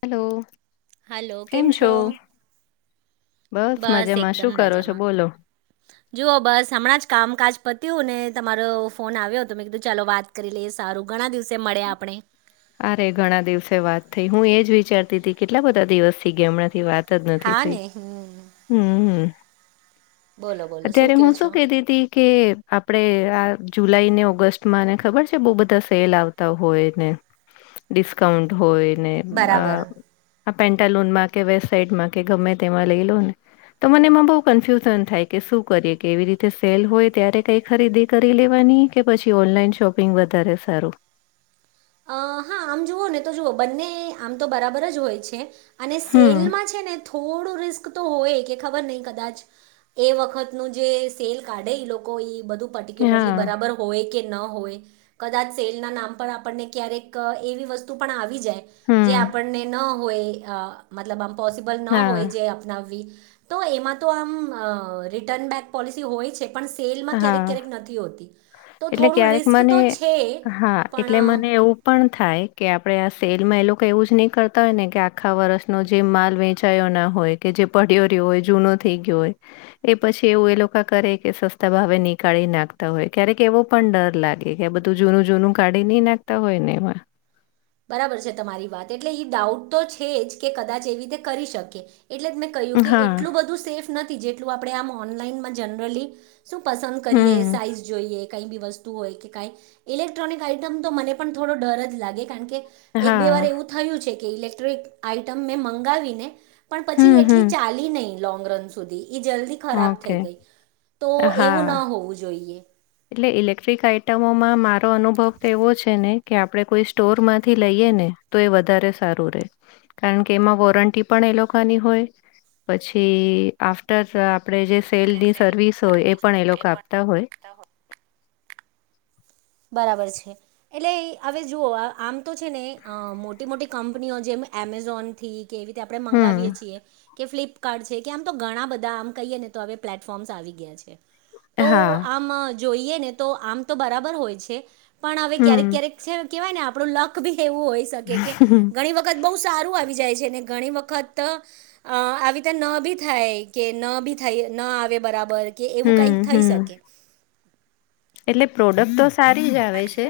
Hello. હાલો કેમ છો? બસ મજામાં શું એકદમ કરો છો મજામાં બોલો જુઓ બસ હમણાં જ કામકાજ પ તેઓને તમારો ફોન આવ્યો હતો મેં કીધું ચાલો વાત કરી લઈએ સારું ઘણા દિવસે મળ્યા આપણે અરે ઘણા દિવસે વાત થઈ હું એજ વિચારતી હતી કેટલા બધા દિવસ થેય હમણાથી વાત તજ નથી હા થઈ ને હમ હમ બોલો બોલો અત્યારે કયો હું છો? શું કેતીતી હતી કે આપડે આ જુલાઈ ને ઓગસ્ટમાં ને ખબર છે, બો બધા સેલ આવતા હોયને ડિસ્કાઉન્ટ હોય ને બરાબર અ પેન્ટાલુનમાં કે વેસ્ટ સાઈડમાં કે ગમે તેમાં લઈ લો ને તો મને એમાં બોવ કન્ફ્યુઝન થાય કે શું કરીએ કેવી રીતે સેલ હોય ત્યારે કઈ ખરીદી કરી લેવાય ની કે પછી ઓનલાઈન શોપિંગ વધારે સારું અ હા આમ જુઓ ને તો જુઓ બંને આમ તો બરાબર જ હોય છે અને હમ, સેલમાં છે, ને થોડું રિસ કત હોય કે ખબર નય કદાચ એ વખત નું જે સેલ કાઢે ઈ લોકો ઈ બધુ પર્ટિક્યુલરલી હા, બરાબર હોય કે ન હોય કદાચ સેલના નામ પર આપણને ક્યારેક એવી વસ્તુ પણ આવી જાય હમ, જે આપણને ન હોય અ મતલબ આમ પોસિબલ ન હોય હા, જે આપનાવી તો એમાં તો આમ અ રિટર્ન બેક પોલિસી હોય છે. પણ સેલમાં ક્યારેક હા, ક્યારેક નથી હોતી તો એટલે થોડું ક્યારેક રિસ્ક મને તો છે, હા, એટલે પણ મને એવું પણ થાય કે આપડે આ સેલમાં એ લોકો એવું જ નહી કરતા હોય ને કે આખા વર્ષનો જે માલ વેચાયો ન હોય કે જે પડ્યો રહ્યો હોય જૂનો થઈ ગયો હોય એ પછી એવું એ લોકો કરે કે સસ ત હવે ની કાઢી નાખતા હોય ક્યારેક એવો પણ ડર લાગે કે આ બધું જૂનું જૂનું કાઢી ની નાખતા હોય. નેમાં બરાબર છે, તમારી વાત એટલે એ ડાઉટ તો છે, જ કે કદાચ એવી રીતે કરી શકે એટલે જ મેં કહ્યું કે હા, એટલું બધું સેફ નથી જેટલું આપણે આમ ઓનલાઈનમાં જનરલી શું પસંદ કરીએ હમ, સાઈઝ જોઈએ. કઈ બી વસ્તુ હોય કે કાઈ ઇલેક્ટ્રોનિક આઈટમ તો મને પણ થોડો ડર જ લાગે કારણ કે એક બે વાર હા, એવું થયું છે, કે ઇલેક્ટ્રોિક આઈટમ મેં મંગાવીને પણ પછી હમ, એટલી હમ, ચાલી નહી લોંગ રન સુધી એ જલ્દી ખરાબ ઓકે, થઈ ગઈ તો એવું હા. ન હોવું જોઈએ એટલે ઇલેક્ટ્રિક આઈટમોમાં મારો અનુભવ તો એવો છે, ને કે આપણે કોઈ સ્ટોરમાંથી લઈએ ને તો એ વધારે સારું રે કારણ કે એમાં વોરંટી પણ એ લોકોની હોય પછી આફ્ટર આપણે જે સેલની સર્વિસ હોય એ પણ એ લોકો આપતા હોય બરાબર છે, એટલે હવે જુઓ આમ તો છે, ને અ મોટી મોટી કંપનીઓ જેમ એ એમેઝોન થી કે એવી રીતે આપણે હમ મગાવીએ છીએ કે ફ્લી કાડૅ છે, કે આમ તો ઘણા બધા આમ કહીએ ને તોવે પ્લેટફોર્મ્સ આવી ગયા છે, તો હા આમ જોઈએ ને તો આમ તો બરાબર હોય છે, પણ હવે હમ ક્યારેક ક્યારેક કેવાય ને આપડું લક બી એવું હોય શકે કે ઘણી વખત બોવ સારું આવી જાય છે. ઘણી વખત અ આવી રીતે ન બી થાય કે ન બી થાય ન આવે બરાબર કે એવું હમ કઈક થઈ હમ શકે એટલે પ્રોડક્ટ તો સારી જ આવે છે,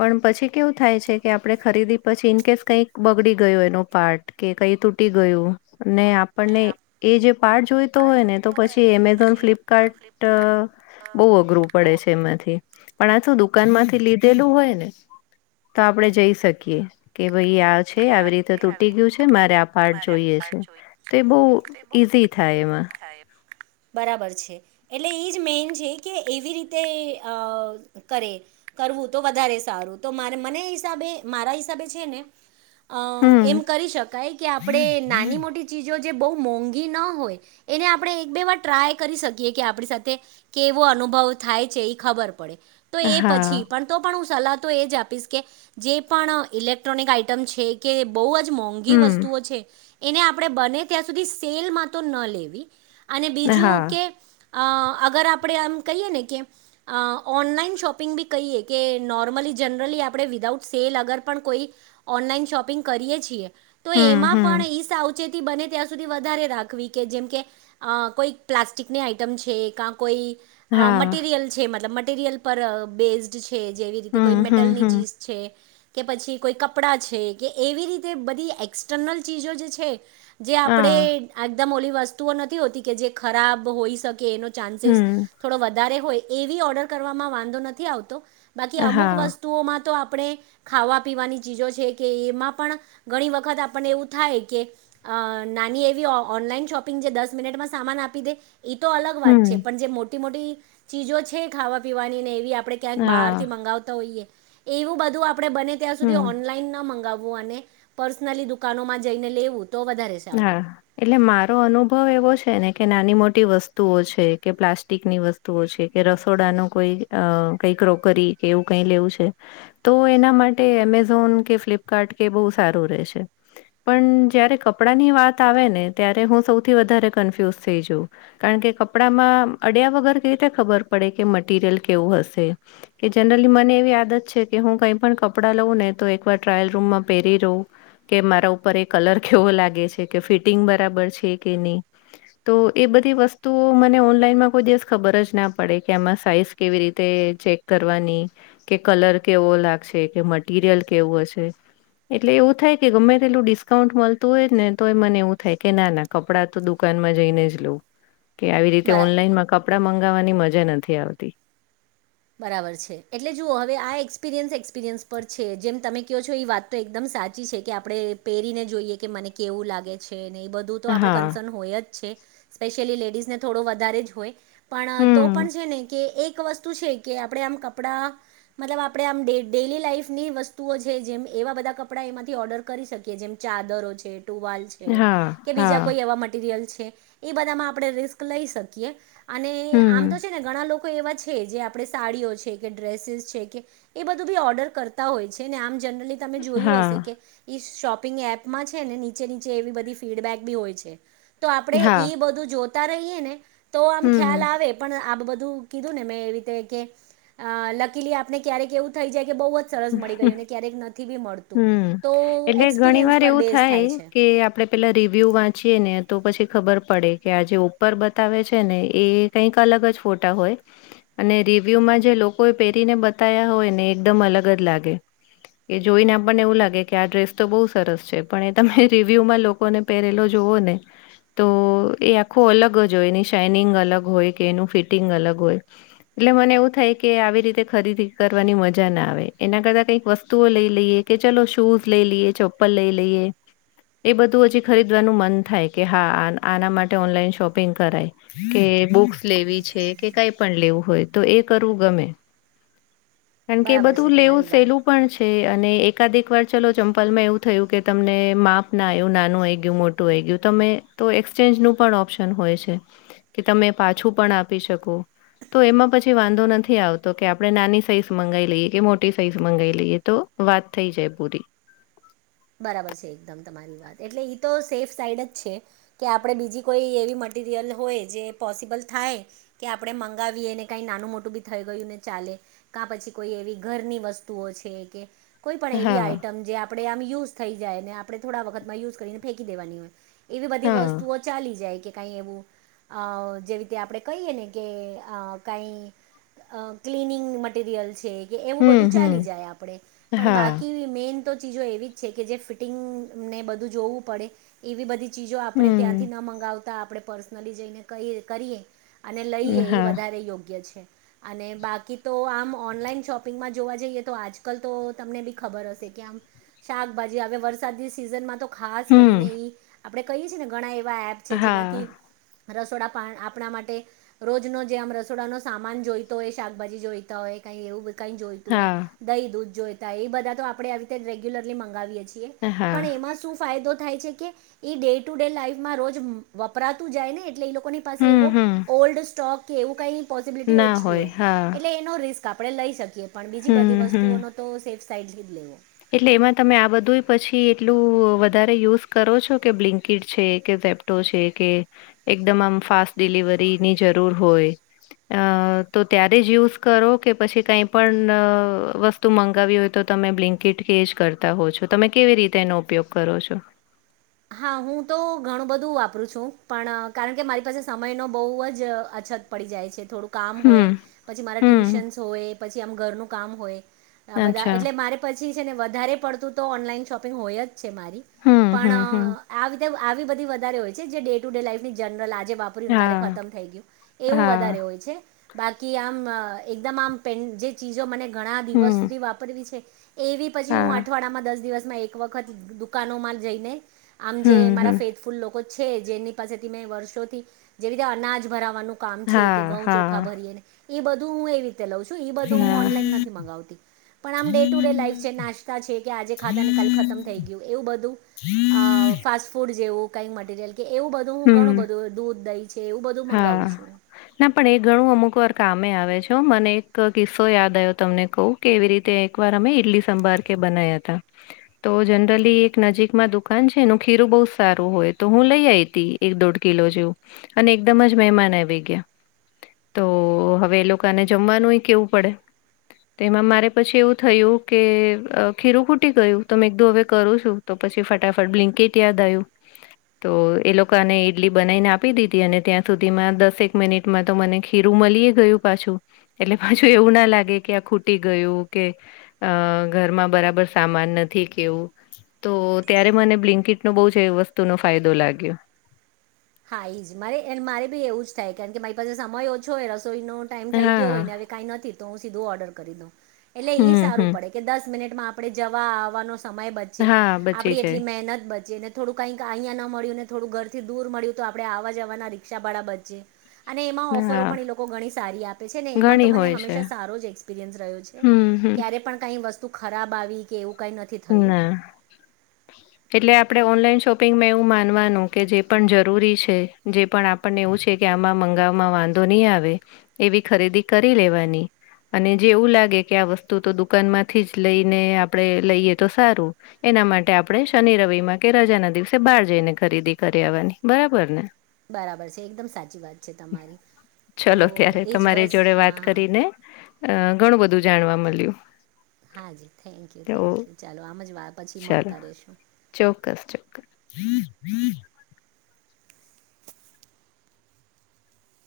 પણ પછી કેવું થાય છે કે આપડણે ખરીદી પછી ઇન કેસ કઈક બગડી ગયો એનો પાર્ટ કે કઈ તૂટી ગયું ને આપણને એ જે પાર્ટ જોઈતો હોય ને તો પછી એમેઝોન ફ્લિપકાર્ટ બહુ અઘરું પડે છે એમાંથી પણ આછું દુકાન માંથી લીધેલું હોય ને તો આપણે જઈ શકીએ કેમ ભાઈ આ છે આવી રીતે તૂટી ગયું છે મારે આ પાર્ટ જોઈએ છે તો એ બહુ ઈઝી થાય એમાં બરાબર છે એટલે એ જ મેન છે કે એવી રીતે અ કરે કરવું તો વધારે સારું તો મારે મને હિસાબે મારા હિસાબે છે ને અ એમ હમ કરી શકાય કે આપણે નાની મોટી ચીજો જે બઉ મોંઘીના હોય એને આપણે એક બે વાર ટ્રાય કરી શકીએ કે આપણી સાથે કેવો અ અનુભવ થાય છે એ ખબર પડે તો એ પછી હા પણ તો પણ હું સલાહ તો એ જ આપીશ કે જે પણ ઇલેક્ટ્રોનિક આઈ ટમ છે કે બઉ જ મોંઘી હમ વસ્તુઓ છે એને આપણે બને ત્યાં સુધી સેલમાં તો ન લેવી અને હા બીજું કે અ અગર આપણે આમ કહીએ ને કે ઓનલાઈન અ શોપિંગ બી કહીએ કે નોર્મલી જનરલી આપણે વિધાઉત સેલ અગર પણ કોઈ ઓનલાઈન શોપિંગ કરીએ છીએ તો હમ એમાં પણ હમ ઈ સાવ ચેતી બને ત્યાં સુધી વધારે રાખવી કે જેમ કે કોઈ પ્લાસ્ટિકની આઈટમ છે કા કોઈ હા મટીરિયલ છે મતલબ મટરિયલ પર બેઝડ છે છે જેવી રીતે હમ કોઈ હમ મેટલની હમ ચીઝ છે કે પછી કોઈ ક કપડાં છે કે એવી રીતે બધી એક્સટર્નલ ચીજો જે છે જે હા આપણે એકદમ ઓલી વસ્તુઓ નથી હોતી કે જે ખરાબ હોઈ શકે એનો ચાન્સીસ હમ, થોડો વધારે હોય એવી ઓર્ડર વાંધો નથી આવતો બાકી અમુક હા, વસ્તુઓમાં તો આપણે ખાવા પીવાની ચીજો છે કે એમાં પણ ઘણી વખત આપને એવું થાય કે અ નાની એવી ઓનલાઈન શોપિંગ જે દસ મિનિટમાં સામાન આપી દે એ તો અલગ વાત છે હમ, પણ જે મોટી મોટી ચીજો છે ખાવા પીવાની ને એવી આપણે આપણે હા, બારથી મંગાવતા હોઈએ એવું બધું આપડે બને ત્યાં સુધી હમ, ઓનલાઈન મંગાવું અને પર્સનલી દુકાનોમાં જઈને લેવું તો વધારે સારું હા એટલે મારો અનુભવ એવો છે ને કે નાની મોટી વસ્તુઓ છે કે પ્લાસ્ટિકની વસ્તુઓ છે કે રસોડાનો કોઈ અ કઈક ક્રોકરી કે એવું ક લેવું છે તો એના માટે એમેઝોન કે ફ્લિપકાર્ટ કે બઉ સારું રહે છે પણ જ્યારે કપડાની વાત આવે ને ત્યારે હું સૌથી વધારે કન્ફ્યુઝ થઈ જાઉ કારણ કે કપડામાં અડ્યા વગર કેવી રીતે ખબર પડે કે મટીરિયલ કેવું હશે કે જનરલી મને એવી આદત છે કે હું કઈ પણ કપડા લવું ને તો એકવાર ટ્રાયલ રૂમમાં પહેરી રહું કે મારા ઉપર એ કલર કેવો લાગે લાગે છે કે ફિટિંગ બરાબર છે કે નહી તો એ બધી વસ્તુઓ મને ઓનલાઈનમાં કોઈ દિવસ ખબર જ ના પડે કે આમાં સાઈઝ કેવી રીતે ચેક કરવાની કે કલર કેવો લાગશે કે મટીરિયલ કેવું હશે એટલે એવું થાય કે ગમે તેટલું ડિસ્કાઉન્ટ મલતું હોય ને તો એ મને એવું થાય કે ના ના કપડાં તો દુકાનમાં જઈને જ લઉ કે આવી રીતે બરા ઓનલાઈનમાં કપડા મંગાવવાની મજા નથી આવતી બરાબર છે એટલે જુઓ હવે આ એક્સપિરિયન્સ એક્સપિરિયન્સ પર છે જેમ તમે ક્યો છો એ વાત તો એકદમ સાચી છે કે આપણેે પહેરીને જોઈએ કે મને કેવું લાગે છે બધું તો આપ હા, કન્સન હોય જ સ્પેશયલી લેડીઝને થોડો વધ જ હોય પણ તો હમ, પણ છે ને કે એક વસ્તુ છે કે આપણેે આમ કપડા મતલબ આપણે આમ ડે ડેલી લાઈફ ની વસ્તુઓ છે જેમ એવા બધા કપડા માંથી ઓર્ડર કરી શકી જેમ ચાદરો છે ટુવાલ છે હા, કે બીજા હા, કોઈ એવા મટીરયલ છે એ બધા આપણે રિસ્ક લઈ શકીએ અને આમ હમ, તો છે ને ઘણા લોકો એવા છે જે આપડે સાડીઓ છે કે ડ્રેસીસ છે કે એ બધું બી ઓર્ડર કરતા હોય છે ને આમ જનરલી તમે જોયું હા, હશે કે ઈ શોપિંગ એપમાં છે ને નીચે નીચે એવી બધી ફીડબેક બી હોય છે તો આપણે હા, ઈ બધું જો તા રહીએ ને તો આમ હમ, ખ્યાલ આવે પણ આ બધું કીધું ને મેં એ રીતે અ લકીલી આપને ક્યારેક એવું થઈ જાય બહુ જ સરસ મળી ગયુંને ક્યારેક નથી બી મળતું હમ. તો એક્સપિરિયન્સ પર બેઝ થાય છે. આપણે પેલા રિવ્યુ વાંચીએ ને તો પછી ખબર પડે કે આ જે ઉપર બતાવે છે ને એ કંઈક અલગ જ ફોટા હોય. અને રિવ્યુમાં જે લોકો એ પહેરીને બતા્યા હોય ને એકદમ અલગ જ લાગે. એ જોઈને આપણને એવું લાગે કે આ ડ્રેસ તો બહુ સરસ છે પણ એ તમે રિવ્યુમાં લોકોને પહેરેલો જો જોઓને. તો એ આખો અલગ જ હોય એની શાઇનિંગ અલગ હોય કે એનું ફિટિંગ અલગ હોય. એટલે મને એવું થાય કે આવી રીતે ખરીદી કરવાની મજા ના આવે. એના કરતા કંઈક વસ્તુઓ લઈ લઈએ કે ચલો શૂઝ લઈ લઈએ ચપ્પલ લઈ લઈએ. એ બધું હજી ખરીદવાનું મન થાય કે હા આના માટે ઓનલાઈન શોપિંગ કરાય કે બુક્સ લેવી છે કે કઈ પણ લેવું હોય તો એ કરવું ગમે. કારણ કે એ બરાબર છે. બધું લેવું તમારી વાત સેલું પણ છે. અને એકાદ એક વાર ચલો ચંપલમાં એવું થયું કે તમને માપ ના આવ્યું નાનું આઈ ગયું મોટું આઈ ગયું. તમે તો એક્સચેન્જનું પણ ઓપ્શન હોય છે કે તમે પાછું પણ આપી શકો. તો એમાં પછી વાંધો નથી આવતો કે આપડે નાની સાઈઝ મંગાવી લઈએ. કે મોટી સાઈઝ મંગાવાઈ લઈએ તો વાત થઈ જાય પૂરી. બરાબર છે એકદમ તમારી વાત એટલે ઈ તો સેફ સાઈડ જ છે કે આપડે બીજી કોઈ એવી મટ મટિરિયલ હોય જે પોસિબલ થાય કે આપણે મંગાવીએને કાંઈ નાનું મોટું બી થઈ ગયું ને ચાલે. કા પછી કોઈ એવી ઘરની વસ્તુઓ છે કે કોઈ પણ એવી હા, આઈટમ જે આપણે આમ યુઝ થઈ જાય ને આપણે થોડા વખતમાં યુઝ કરીને ફેંકી દેવાની હોય. એવી બધી હા. વસ્તુઓ ચાલી જાય કે થાય એવું જેવી રીતે આપણે કહીએ ને કે અ કઈ અ ક્લીનિંગ મટીરિયલ છે. એવું હમ, બધું ચાલી હમ. જાય આપે પણ હા. બાકી મેન તો ચીજો એવી જ છે કે જે ફિટિંગને બધું જોવું પડે એવી બધી ચીજો આપણે હમ. ત્યાંથી ન મંગાવ આપણે પર્સનલી જઈને કહી કરીએ અને લઈએ એ હા. વધારે યોગ્ય છે. અને બાકી તો આમ ઓનલાઈન શોપિંગમાં જોવા જઈએ તો આજકાલ તો તમને બી ખબર હશે. શાકભાજી હવે વરસાદ સિઝનમાં તો ખાસ કરીને હમ. એ આપડે કહીએ છીએ ને ઘણા એપ છે જેનાથી હા, રસોડા પા આપણા માટે રોજનો જે આમ રસોડાનો સામાન જોઈતો હોય શાકભાજી જોઈતા હોય. એવું કઈ જોઈતું હા, હોય દહી દૂધ જોયતા એ બધા તો આપણે આવી રીતે રેગ્યુલરલી મંગાવીએ. પણ હા. એમાં શું ફાયદો થાય છે કે ડે ટુ ડે લાઈફમાં રોજ વપરાતું જાય ને એટલે એ લોકો ની પાસે એવો હમ, હમ. ઓલ્ડ સ્ટોક કે એવું કઈ પોસિબિલિટી ના ઓછી હોય હા. એટલે એનો રિસ્ક આપણે લઈ શકીએ. પણ બીજી હમ, બધી હમ. વસ્તુઓનો તો સેફ સાઈડથી જ લેવો. એટલે એમાં તમે આ બધું પછી એટલું વધારે યુઝ કરો છો કે બ્લિન્કીટ છે કે સેપ્ટો છે કે એકદમ આમ ફાસ્ટ ડિલિવરીની જરૂર હોય. અ તો ત્યારે જ યુઝ કરો કે પછી કઈ પણ વસ્તુ મંગાવી હોય તો તમે બ્લિંક કિટકે જ કરતા હો છો તમે કેવી રીતે એનો ઉપયોગ કરો છો? હા હું તો ઘણું બધું વાપરું છું. પણ કારણ કે મારી પાસે સમય નો બહુ જ અછ છત પડી જાય છે થોડું કામ હોય હમ, પછી મારા હમ, ટ્યુશન્સ હોય પછી આમ ઘરનું કામ હોય. આ બધા અચ્છા. એટલે મારે પછી છે ને વધારે પડતું તો ઓનલાઈન શોપિંગ હોય જ. છે મારી. હમ, હમ, હમ. આવી બધ વધારે હોય છે જે ડે ટુ ડે લાઈફની જનરલ જે આજ વાપરું ને કલે હા, ખતમ થી ગયું એવું હા, વધારે હોય છે બાકી આમ એકદમ આમ પેન જે ચીજો મને ઘણા દિવસ હમ, સુધી વાપરવી છે એવી પછી હું હા, અઠવાડિયામાં દસ દિવસમાં એક વખત દુકાનોમાં જઈને આમ જે હમ, મારા હમ. ફેથફૂલ લોકો છે જેની પાસેથી મેં વર્ષોથી જેવી રીતે અનાજ ભરાવવાનું કામ છે કે હા, ઘઉં ચોખા હા, ભરીએ ને એ બધું હું એ ર લઉ છું. બધું ના. ઓનલાઈન નથી મગાવતી. પણ આમ ડે ટુ ડે લાઈફ છે નાસ્તા છે કે આજે ખાધા ક ખતમ થઈ ગયું એવું બધું અ ફાસ્ટ ફૂડ જેવું કઈ મટીરિયલ. કે એવું બધું હું ઘણું હમ્મ, બધું દૂધ દઈ છે, એવું બધું મંગાવું હા. છું. મે આવેો મને એક કિસ્સો યાદ આવ્યો તમને કહું કે, એવી રીતે એક વાર અમે ઇડલી સંભાર કે બ. તો જનરલી એક નજીકમાં દુકાન છે એનું ખીરું બહુ સારું હોય, તો હું લઈ આવીઈ. એક દોઢ કિલો જેવું અને એકદમ જ મહેમાન આવી ગયા. તો હવે એ લોકોને જમવાનું એ કેવું પડે તો એમાં મારે પછી એવું થયું કે ખીરું ખૂટી ગયું, તમે એક દો હવે કરું છું તો. પછી ફટાફટ બ્લકેટ યાદ આવ્યું, તો એ લોકો ને ઈડલી બનાવીને આપી દીધી અને ત્યાં સુધીમાં દસેક મિનિટમાં તો મને ખીરું મળી ગયું પાછું. એટલેુ એવું ના લાગે કે આ ખૂટી ગયું કે ઘરમાં બરાબર મન નથી કેવું તો ત્યારે મને બ્લિન્કીટ નો બહ જ વસ્તુ નો ફાયદો લાગ્યો. હા એ જ મારે મારે બી એવું જ થાય કારણ કે મારી પાસે સમય ઓછો હોય રસ્. નો ટાઈમ થઈ ગયો હા હોય ને હવે કઈ નથી તો હું, સીધો ઓર્ડર કરી એટલે ઈ હમ સારું હમ પડે કે દસ મિનિટમાં આપણે જવા આવવાનો સમય બચે હા બચી આપડી એટલી મહેનત બચે ને થોડું કઈક અહંયા ન મળ્યું ને થોડું ઘરથી દૂર મળ્યું. તો આપડણે આવા જવા રિક્ષા ભાળા બચે. અને એમાં જાય ઓફરો હા પણ એ લોકો ઘણી સારી આપે છે, ને એમાં તો ઘણી મને હોય છે હંમેશા સારો જ એક્સપિરિયન્સ રહ્યો છે. હમ હમ ક્યારે પણ કઈ વસ્તુ ખરાબ આવી કે એવું. કાંઈ નથી થયું ના એટલે આપડ ઓનલાઈન શોપ પિંગમાં એવું માનવાનું કે જે પણ જરૂરી છે, જે પણ આપણને એવું છે, કે આમાં મંગાવવામાં વાંધો. ન આવે એવી ખરીદી કરી લેવાની. અને જે એવું લાગે કે આ વસ્તુ તો દુકાન માંથી જ લઈને આપડે લઈએ. તો સારું એના માટે આપણે શનિ રવિ માં કે રજાના દિવસે બહાર જઈને ખરીદી કરી આવવાની બ. બરાબર ને. બરાબર છે એકદમ સાચી વાત છે તમારી. તો ચલો ત્યારે એ જ તમારી બસ જોડે વાત હા હા કરીને અ ઘણું બધું જાણવા મળ્યું. હા જી થેન્ક યુ તો થેન્ક યુ ચાલો આમ જ વા પછી ચાલો મળતા રશું. ચોક્કસ [inaudible]